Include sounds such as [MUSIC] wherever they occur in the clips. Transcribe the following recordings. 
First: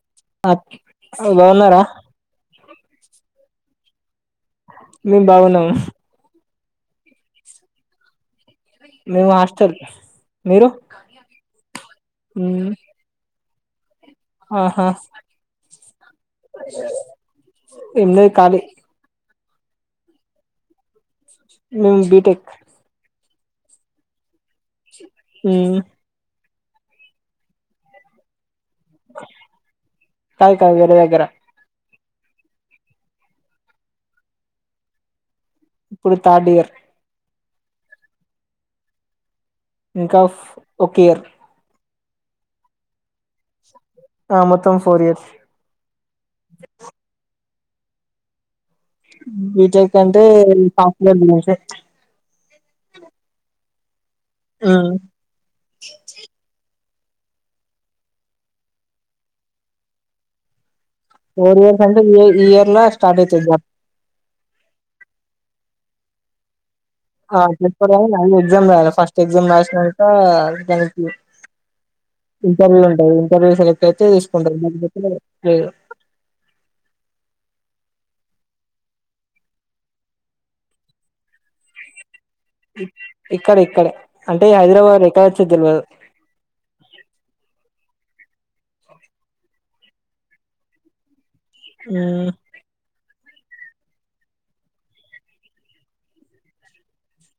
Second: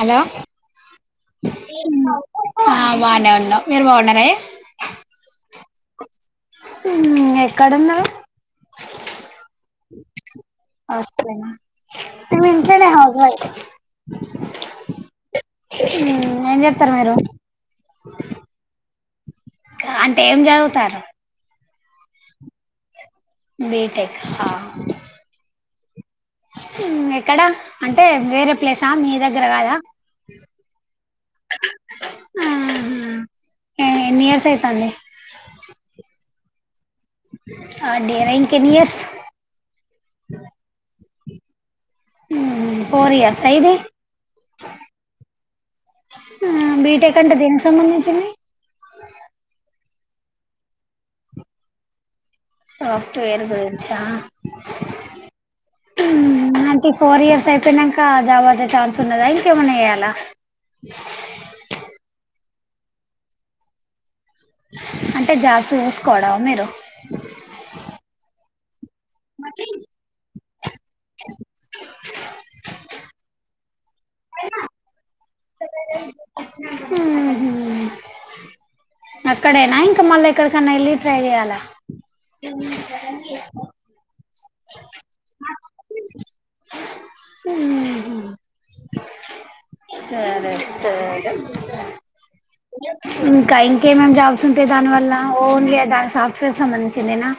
Hello! బాగున్నారా ఆ బాగనే ఉన్నాం. మీరు బాగున్నరే. మేం బాగున్నాము. ఊ ఎక్కడున్నరు. మేము హాస్టల్. మీరు హాస్టలేనా మేము మ్మ్. ఇంట్లోనే హౌస్ వైఫ్. ఆహా! ఏం చెప్తారు మీరు ఏం లేదు ఖాళి. అంటే ఏం చదువుతారు. మేము బీటెక్. బీటెక్క్ మ్మ్. ఉం ఎక్కడా అంటే వేరే ప్లేసా మీ దగ్గర కాదా. కాదు కాదు వేరే దగ్గర ఆహ్ము ఎన్నియర్స్ అయితాంది. ఇప్పుడు థార్డ్ ఇయర్. ఆ డియరా ఇంకెన్నియర్స్ ఇంకా ఉఫ్ ఒక్కియర్. ఉం ఫోర్ ఇయర్. సా ఇదీ. ఆ మొత్తం ఫోర్ ఇయర్స్ ఉం బీటెక్ అంటే దేనికి సంబంధించింది. బీటెక్ అంటే ఈ సాఫ్ట్వేర్ బిజినెస్సే. సాఫ్ట్వేర్ గురించా. ఆ టీ ఫోర్ ఇయర్స్ అయిపోయినంకా జాబ్ వచ్చే ఛాన్స్ ఉన్నదా ఇంకేమన్నా చెయ్యాలా. ఫోర్ ఇయర్స్ అంటే ఇ ఈ ఇయర్లా స్టార్ట్ అయితది జాబ్. అంటే జాబ్స్ చూసుకోవడమా మీరు. ఆ చూసుకోవాలి గానీ ఇగ ముందు ఎగ్జామ్ రాయాల ఫస్ట్ ఎగ్జామ్ రాసినంకా దానికి ఇంటర్వ్యూ ఉంటది. ఇంటర్వ్యూ సెలెక్ట్ అయితే తీసుకుంటరు. [UNINTELLIGIBLE] ఊహూ అక్కడేనా ఇంకా మళ్ళా ఎక్కడికన్నా ఎళ్ళి ట్రై చెయ్యాలా. ఇక్ ఇక్కడే ఇక్కడే అంటే ఈ హైదరాబాద్ లే ఉమ్మ్ సరే సరే ఊ ఇంకా ఇంకేంమేం జాబ్స్ ఉంటాయి దానివల్లా. ఓన్లీ అ దాని సాఫ్ట్వేర్ కి సంబంధించిందేనా.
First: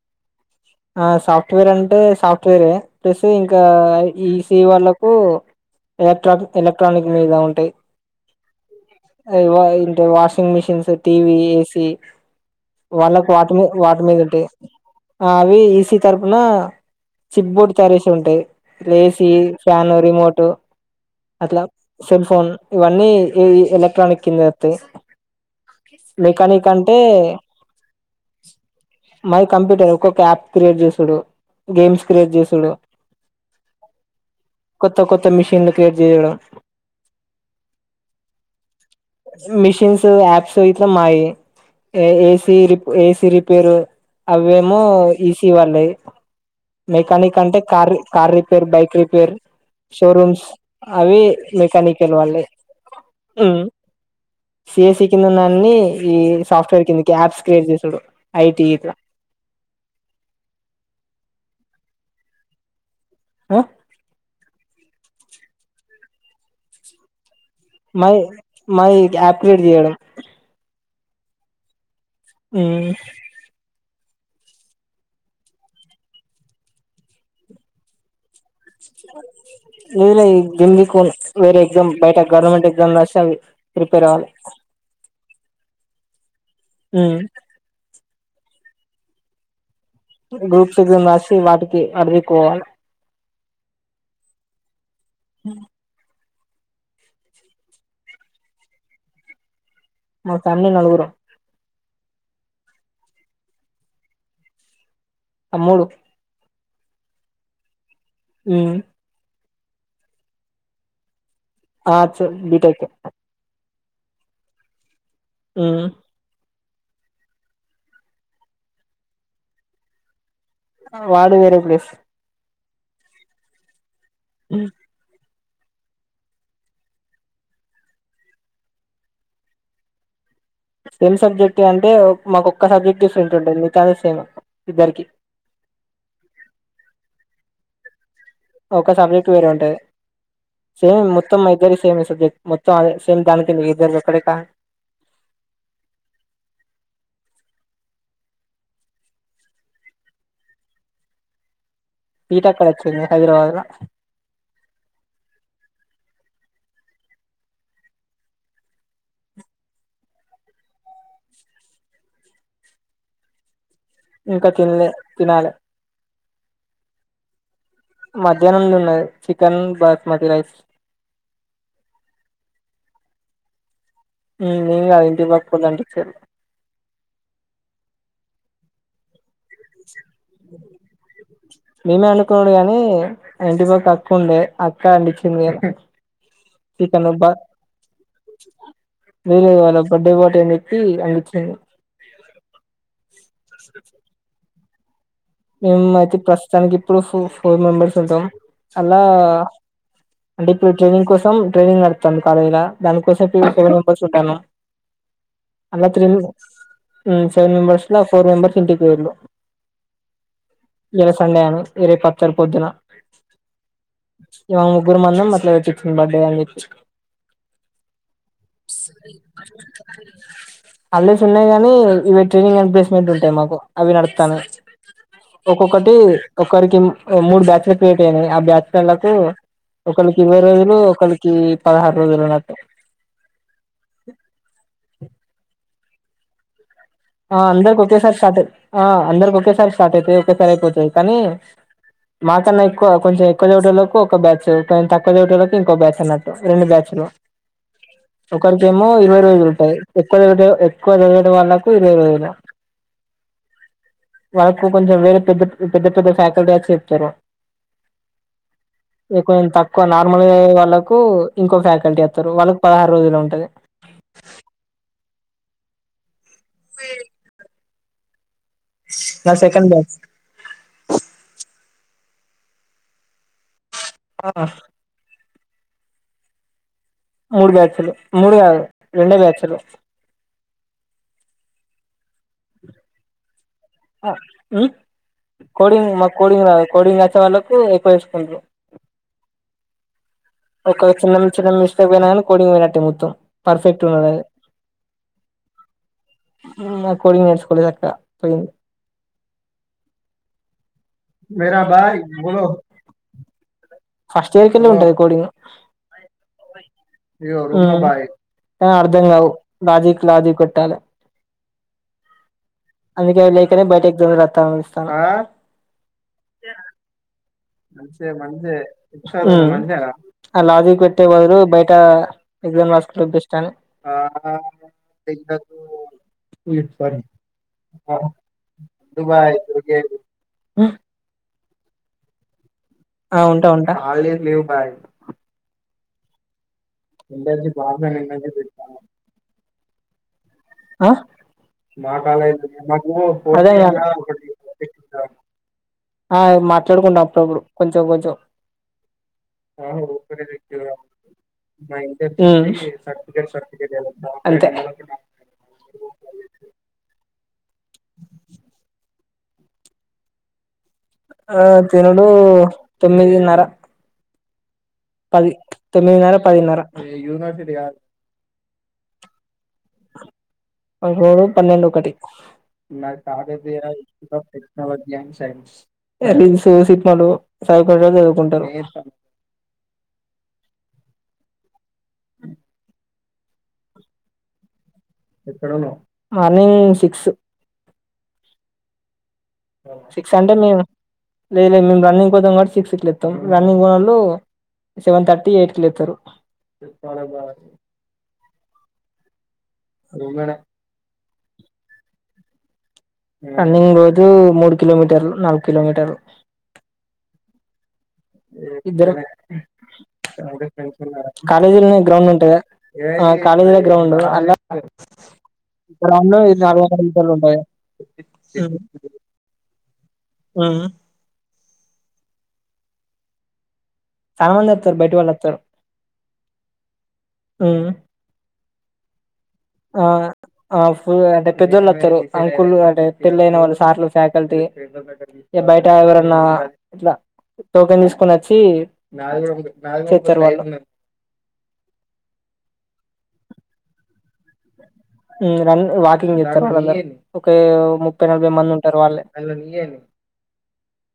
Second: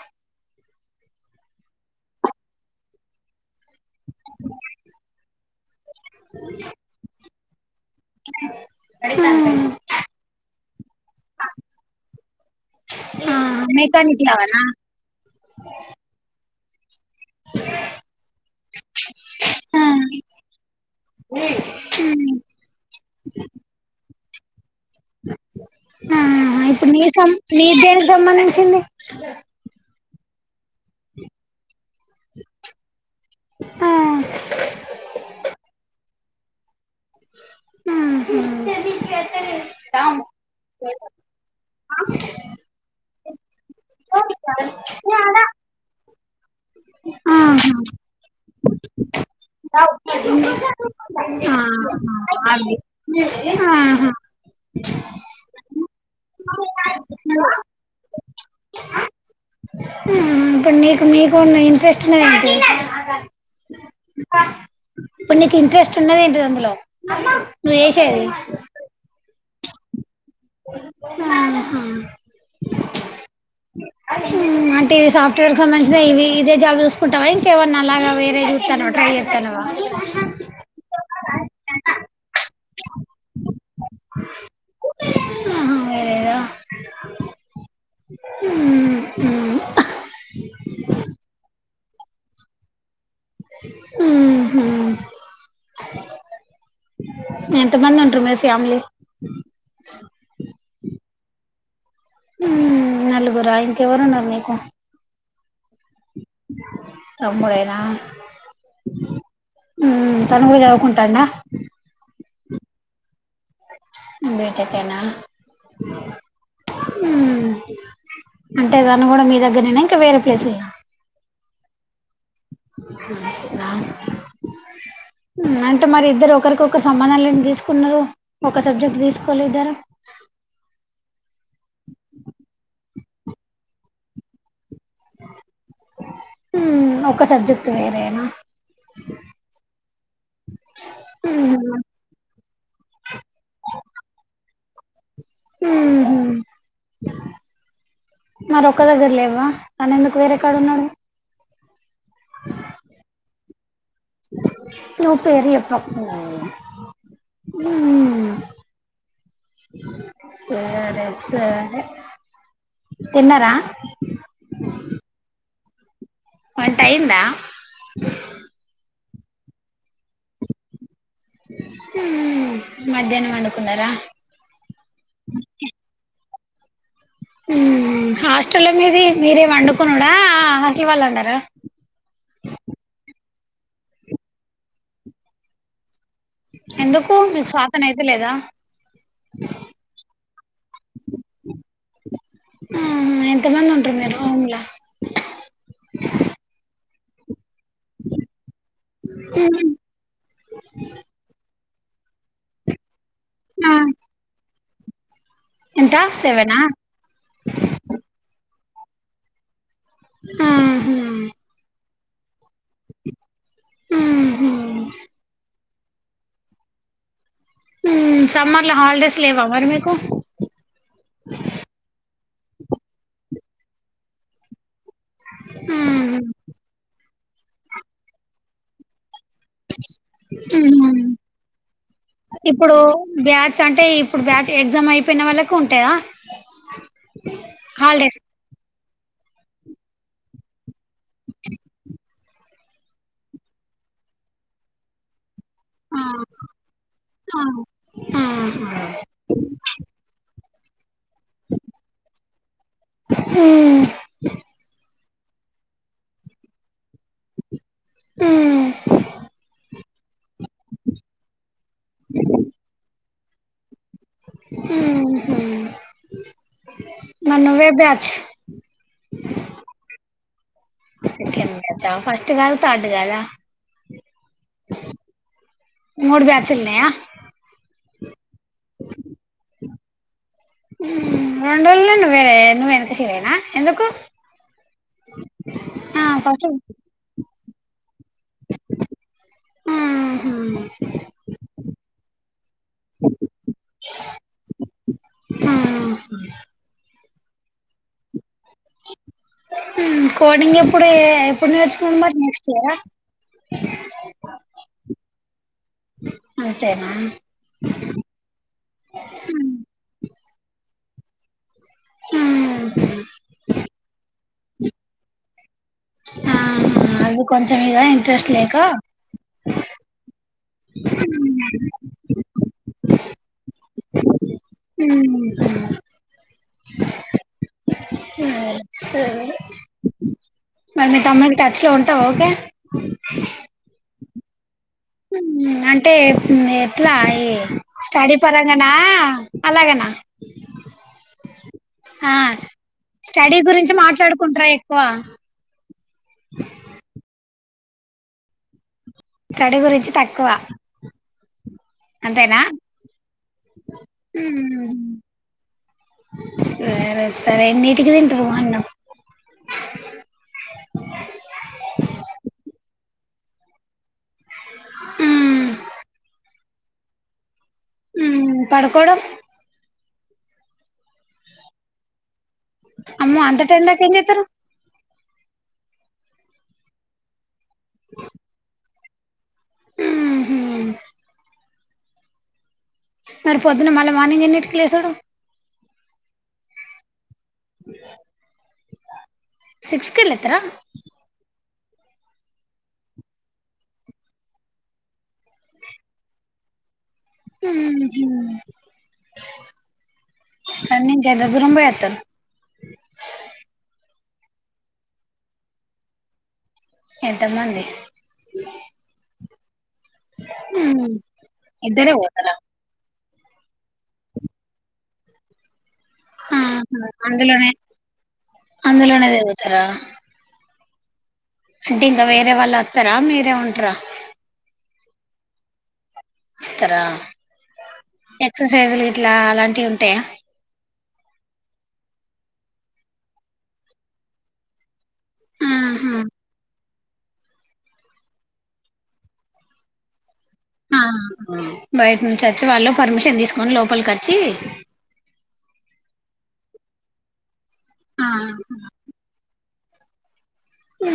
ఆ సాఫ్ట్వేర్ అంటే సాఫ్ట్వేరే ప్లస్సు ఇంక కా ఈ సీవాళ్ళకూ. ఎలక్ట్రాఫిక్, ఎలక్ట్రానిక్ మీదా ఉంటాయి. అ ఇవ్వా ఇంట్లో వాషింగ్ మిషిన్స్, టీవీ, ఏసీ వాళ్ళకు వాటి ఆ మీద వాటి మీద మెకానిక్ ఉంటయీ. లాగానా ఆ అవ్వీ ఈసీ తరపునా చిప్ బోర్డు తయారు చేశేవి ఉంటయి. ఇట్ల ఏసీ, ఆ ఫ్యాను, రిమోటూ. అట్లా సెల్ ఫోన్ ఇవన్నీ ఎలక్ట్రానిక్ త ఆ మెకానిక్ ఇప్పుడు అంటే నీ సం నీ దేనికి సంబంధించింది మాది కంప్యూటర్ ఒ అప్ క్రియేట్ చేసూడు గేమ్స్ క్రియేట్ చేసుడు కొత్త కొత్త మిషన్లు క్రియేట్ చేయడం [INAUDIBLE] మిషిన్స్ ఆ యాప్స్ ఇట్లా మాయి ఏ ఏసీ రి ఏసీ రిపేరు అవేమో ఈసీ వాళ్ళవి మెకానిక్ అంటే ఆహా car car repair bike repair ఆహా, షోరూమ్స్ అవి మెకానికల్ వాళ్ళయి ఆహా. సిఎసి కింద ఉన్నన్ని ఈ సాఫ్ట్వేర్ కిందకి యాప్స్ క్రియేట్ చేసుడు ఐటీ ఇట్లా నీకు మీకు ఇంట్రెస్ట్ ఉన్నది ఏంటిది ఇప్పుడు నీకు ఇంట్రెస్ట్ ఉన్నడి ఏంటిది అందులో నువ్వు మాది చేసేది మరి అప్ క్రియేట్ చేయడం ఆహా ఆ అంటే ఇది సాఫ్ట్వేర్ సంబంధించిన ఇవి ఇదే జాబ్ చూసుకుంటావా ఇంకేవన్నా అలాగా వేరే [UNINTELLIGIBLE] లే లేదు వేరే ఎగ్జామ్ బయట గవర్నమెంట్ ఎగ్జామ్ రాస్తా ప్రిపేర్ కాలే ఆహా వేరేదా హు గ్రూప్స్ ఎగ్జామ్స్ రాసి వాటికి అటు దిక్కు పోవాలి ఆ హ ఎంత మంది ఉంటరూ మరి ఫ్యామిలీ మా ఫ్యామిలీ నలుగురాం ఆ నలుగురా ఇంక ఎవరు ఉన్నారు మీకు తమ్ముడు తమ్ముడేనా ఉమ్ తను కూడా చదువుకుంటాండా ఆ చ బి టెక్ హే బీటెక్ హే నా ఆ హ అంటే తను కూడా మీ దగ్గరనేనా ఇంకా వేరే ప్లేస్ ఆ వాడు వేరే ప్లేస్ అ అంటే మరి ఇద్దరు ఒకరికి ఒకరు సంబంధం లేనట్టు తీసుకున్నారు ఒక సబ్జెక్ట్ తీసుకోలేదు ఇద్దరు సేమ్ సబ్జెక్ట్ అంటే మాకోక్క సబ్జెక్ట్ డిఫరెంట్ ఉంటుంది మిగతా అంత సేమ్ హే హ ఒక సబ్జెక్ట్ వేరే ఒక సబ్జెక్ట్ వేరే ఉంటది సేమ్ మొత్తం మా మ్మ్ ఇద్దరి సేమ్ సబ్జెక్ట్ మొత్తం అ సేమ్ దానికి ఇద్దరు ఒక్కటె కా హ్మ్ మరీ ఒక్క దగ్గర లేవా తను ఎందుకు వేరేకాడ ఉన్నాడు సీట్ అక్కడ వచ్చింది హైదరాబాద్లా నువ్వు పేరు చెప్పకు ఊ సరే సరే తిన్నారా ఇంకా తినలే తినాల వంటయిందా మధ్యాహ్నంలోన్నది చికెన్ బర్ మట్టన్ రైస్ మధ్యాహ్నం వండుకున్నారా ఈ మిలా ఇంటి పక్కోళ్ళు అంటించారు హమ్ హాస్టల్ మీది మీరే వండుకున్నాడా హాస్టలు వాళ్ళు వండారా మేమే అనుకునుడు గాని ఇంటి పక్కన అక్క ఉంది అక్క వండించింది ఎందుకు మీకు స్వాతన అయిత లేదా లేదు వాళ్ళ బర్త్డే పార్టీ అని చెప్పి వండించింది ఉమ్ ఎంత మంది ఉంటారు మీ రూమ్ లా మేము అయితే ప్రస్తుతానికి ఇప్పుడు ప్రూఫ్ ఫ్ ఫోర్ మెంబెర్స్ ఉంటాం అలా అంటే ఇప్పుడు ట్రైనింగ్ కోసం ట్రైనింగ్ నడుస్తోంది కాలేజ్ లో దానికోసం రూమ్ కి ఫోర్ మెంబర్స్ వుంటాన్నం అలా ఎంత త్రీం సెవెనా ఉమ్ సెవెన్ మెంబెర్స్ లో ఫోర్ మెంబర్స్ ఇంటికి పోయున్నాం ఇయాల సండే అని వేరే ప వచ్చారు పొద్దున ఇవాళ ముగ్గురు మల్ల మధ్యాహ్నం వచి ఈ మధ్యాహ్నం ఉమ్ స హాలిడేస్ ఉన్నాయి గానీ ఇవి ట్రైనింగ్ అండ్ ప్లేస్మెంట్ ఉంటాయి మాకు అవి నడస్తాన్నాయి ఒక్కొక్కటి ఒకరికి మూడు బ్యాచ్ లే క్రియేట్ అయినాయి ఆ బ్యాచ్ లోలకు ఒకళ్ళకి ఇరవై రోజులు ఒకళ్ళకి పదహారు రోజులు ఉన్నట్టు అట్టా ఎగ్జామ్ అయిపోయిన వాళ్ళకు ఉంటాయా ఆ అందరిక ఒకేసారి హాలిడేస్ స్టార్ట్ అ ఆ అందరికి ఒకేసారి స్టార్ట్ అయితాయి ఒకేసారి అయిపోతాయి అనీ మాకన్నా ఎక్కువ కొంచెం ఎక్కువ చదివేటోళ్లకు ఒక బ్యాచ్ కొంచం తక్కువ చదివేటోళ్లకు ఇంకో బ్యాచ్ ఆ అన్నట్టు రెండు బ్యాచ్లు ఆ ఒకరికేమో ఇరవై రోజులు ఉంటాయి ఎక్కువ ఎక్కువ చదివిన వాళ్ళకు ఇరవై వేలు వాళ్ళకు కొంచెం రే పెద్ద పెద్ద పెద్ద ఫాకల్టీ వాళ్ళు చెప్తారు కొంచెం తక్కువ నార్మల్ వాళ్ళకు ఇంకో ఫ్యాకల్టీ వేస్తారు వాళ్ళకి పదహారు రోజులు ఉంట అదే ఉహు మరి నువ్వే బ్యాచ్ నాది సెకండ్ బ్యాచ్ చ ఫస్ట్ కాదా థర్డ్ కాదా ఆ మూడ్ బ్యాచులున్నాయా మూడు బ్యాచ్లు మూడు కాదు రెండే బ్యాచ్లు రెండేళ్ళ నువ్వే నువ్వ క చేరేనా ఊ కోడింగ్ ఆ మా ఫస్ట్ కోడింగ్ రాదు కోడింగ్ వచ్చే వాళ్ళ ఉ ఉపయోగుంచుకుంటు ఆహా ఒక చిన్న చిన్న మిస్టేక్ పోయినా కానీ కోడింగ్ పోయినట్టే మొత్తం పర్ఫెక్ట్ ఉండా ఆ కోడి మినస్కు త [UNINTELLIGIBLE] ఉ కోడింగ్ ఎప్పుడు ఇప్పుడే ఎప్పుడు నేర్చుకుంటవ్ నెక్స్ట్ ఇయరా ఫస్ట్ ఇయర్ కళ్లి ఉంటది కోడింగ్ అంతేనా ఉ ఆ అర్ధం కావు లాజీక్ లాజీక్ కొట్టాలె అందుకే లేకనే బయటకు తిరగడం స్త [UNINTELLIGIBLE] ఆహా అది కొంచెం ఇక మంచిే ఇంట్రెస్ట్ లేక మజేష మనా [UNINTELLIGIBLE] ఆ లాజీక్ పెట్టే బదులు బయట ఎగ్జామ్ రాసుడు బెస్ట్ అని కా ఉే [UNINTELLIGIBLE] సరే మరి మీ తమ్మునికి టచ్ లో ఉంటావు ఓకే ఆ ఉంటా ఉంటా అంటే అట్లా ఏ స్టడీ పరంగనా అలాగనా ఆ మా ఆ కాలకు స్టడీ గురించి మాట్లాడుకుంటారా ఎక్కువ [UNINTELLIGIBLE] ఆ మాట్లాడుకుంటా వత్తం ఇప్పుడు కొంచెం కొంచెం స్టడీ గురించి తక్కువ ఉ అంతేనా అంతే సరరే [UNINTELLIGIBLE] సరే ఎనీటికి తింటవ్ అన్నం ఆ తినుడు తొమ్మిదిన్నర పది తొమ్మిదిన్నర పదిన్నర పడుకోడం పడుకోడం పన్నెండు ఒకటి అమ్మో అంత టైం దాకా ఏం చేస్తారు రీల్స్ సిన్మాలు చదువుకునే వాళ్లు చదువుకుంటరు ఆ అ మరి పొద్దున్న మళ్ళీ మార్నింగ్ ఎన్నింటికి లేసుడు మార్నింగ్ సిక్స్ కి సిక్స్ అంటే లేస్తారా మేము లేదు లేదు మేము రన్నింగ్ పోతాం కాబట్టి సిక్స్కి లేస్తాం రన్నింగ్ పోనోళ్ళు సెవెన్ థర్టీ ఎయిట్ కి లేతరు హ రన్నింగ్ కు ఎంత దూరం పొయి వత్తవ్ రన్నింగ్ రోజు మూడు కిలోమీటర్లు నాలుగు కిలోమీటర్లు ఎంతమంది ఇద్దరు కాలేజ్ లోనే ఇద్దరే గ్రౌండ్ పోతారా ఉంటది కద కాలేజ్ లోనే గ్రౌండ్ అ గ్రౌండ్ ఇ నలవ కమిటర్లు ఉంటాయి అందులోనే అందులోనే తిరుగుతారా ఆ అంటే ఇంకా వేరే వాళ్ళు వత్తరా మీరే ఉంటరా చాలా మంది వతరు బయట వాళ్ళు వత్తరు ఇస్తరా ఎక్ససైజులు ఇట్లా అలాంటివి ఉంటయా ఉమ్ అంటే పెద్దోళ్ళు వస్తారు అంకులు అంటే పెళ్ళయిన వాళ్ళు సార్లు ఫ్యాకల్టీ ఇగ బయట ఆహా ఎవరన్నా ఇట్లా టోకెన్ తీసుకోని వచ్చి చేస్తారు వాళ్ళు ఆ బయట నుంచి వచ్చి వాళ్ళు పర్మిషన్ తీసుకొని లోపలికి వచ్చి రన్ వాకింగ్ చెత్తరు బ్రదర్ ఉమ్ ఓ ముప్పై ఆ నలభై మంది ఉంటారు వాళ్ళే ఉ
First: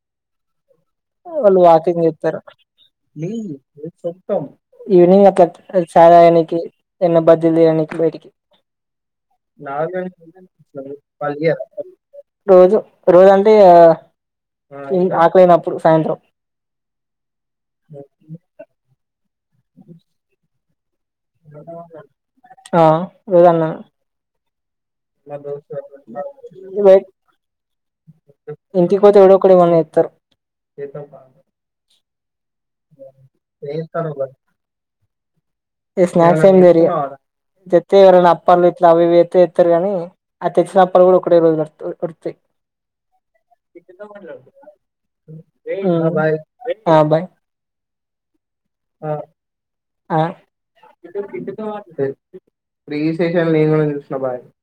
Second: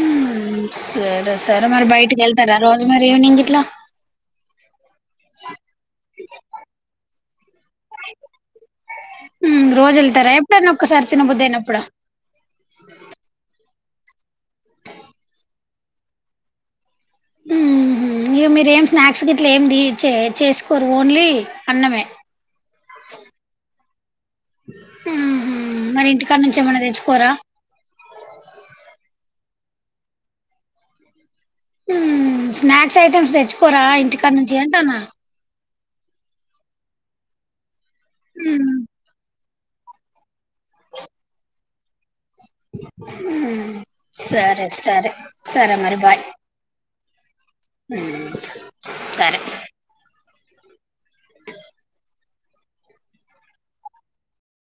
వాళ్ళు వాకింగ్ చేస్తారు రోజు మరి ఈవినింగ్ ఇట్లా ఈవినింగ్ అట్ల్ అ చాల ఎకి ఎన్న బజిలూ తిననికి పోయిటికి ఉమ్ రోజు వెలుతారా ఎప్పుడైనా ఒక్కసారి తినబొది అయినప్పుడ రోజు రోజ అంటే ఇగ ఆకలి అయినప్పుడు సాయంత్రం ఉహ్మ్ హూ ఇగ మీర ఏం స్నాక్స్ గిట్లా ఏం ది ఏ చే చేసుకోర్ ఓన్లీ అన్నమే ఆ రోజు అన్నాను [UNINTELLIGIBLE] ఉహు మరి ఇంటికాడ నుంచి ఏమైనా తెచ్చుకోరా ఇంటికి పోతే ఎవడో ఒక్కడ ఏమన్న తేస్తారు ఉమ్ స్నాక్స్ ఐటమ్స్ తెచ్చుకోరా ఇంటికాడ నుంచి అంటానా ఇంగ స్నాక్స్ ఏం లేదీగ జతే ఎవరన్నా అప్పలు ఉమ్ ఇట్ల అవి చేస్తే తరుగని ఆ తెచ్చినప్పుడు కూడా ఒకేటె రోజు లో వస్తాయి ఉమ్ సరే సరే [UNINTELLIGIBLE] ఉమ్ ఆ బాయ్ ఉమ్ సరే ఉమ్ రీ ఇన్స్టేషన్ నేన్ కూడా చూసిన బాయి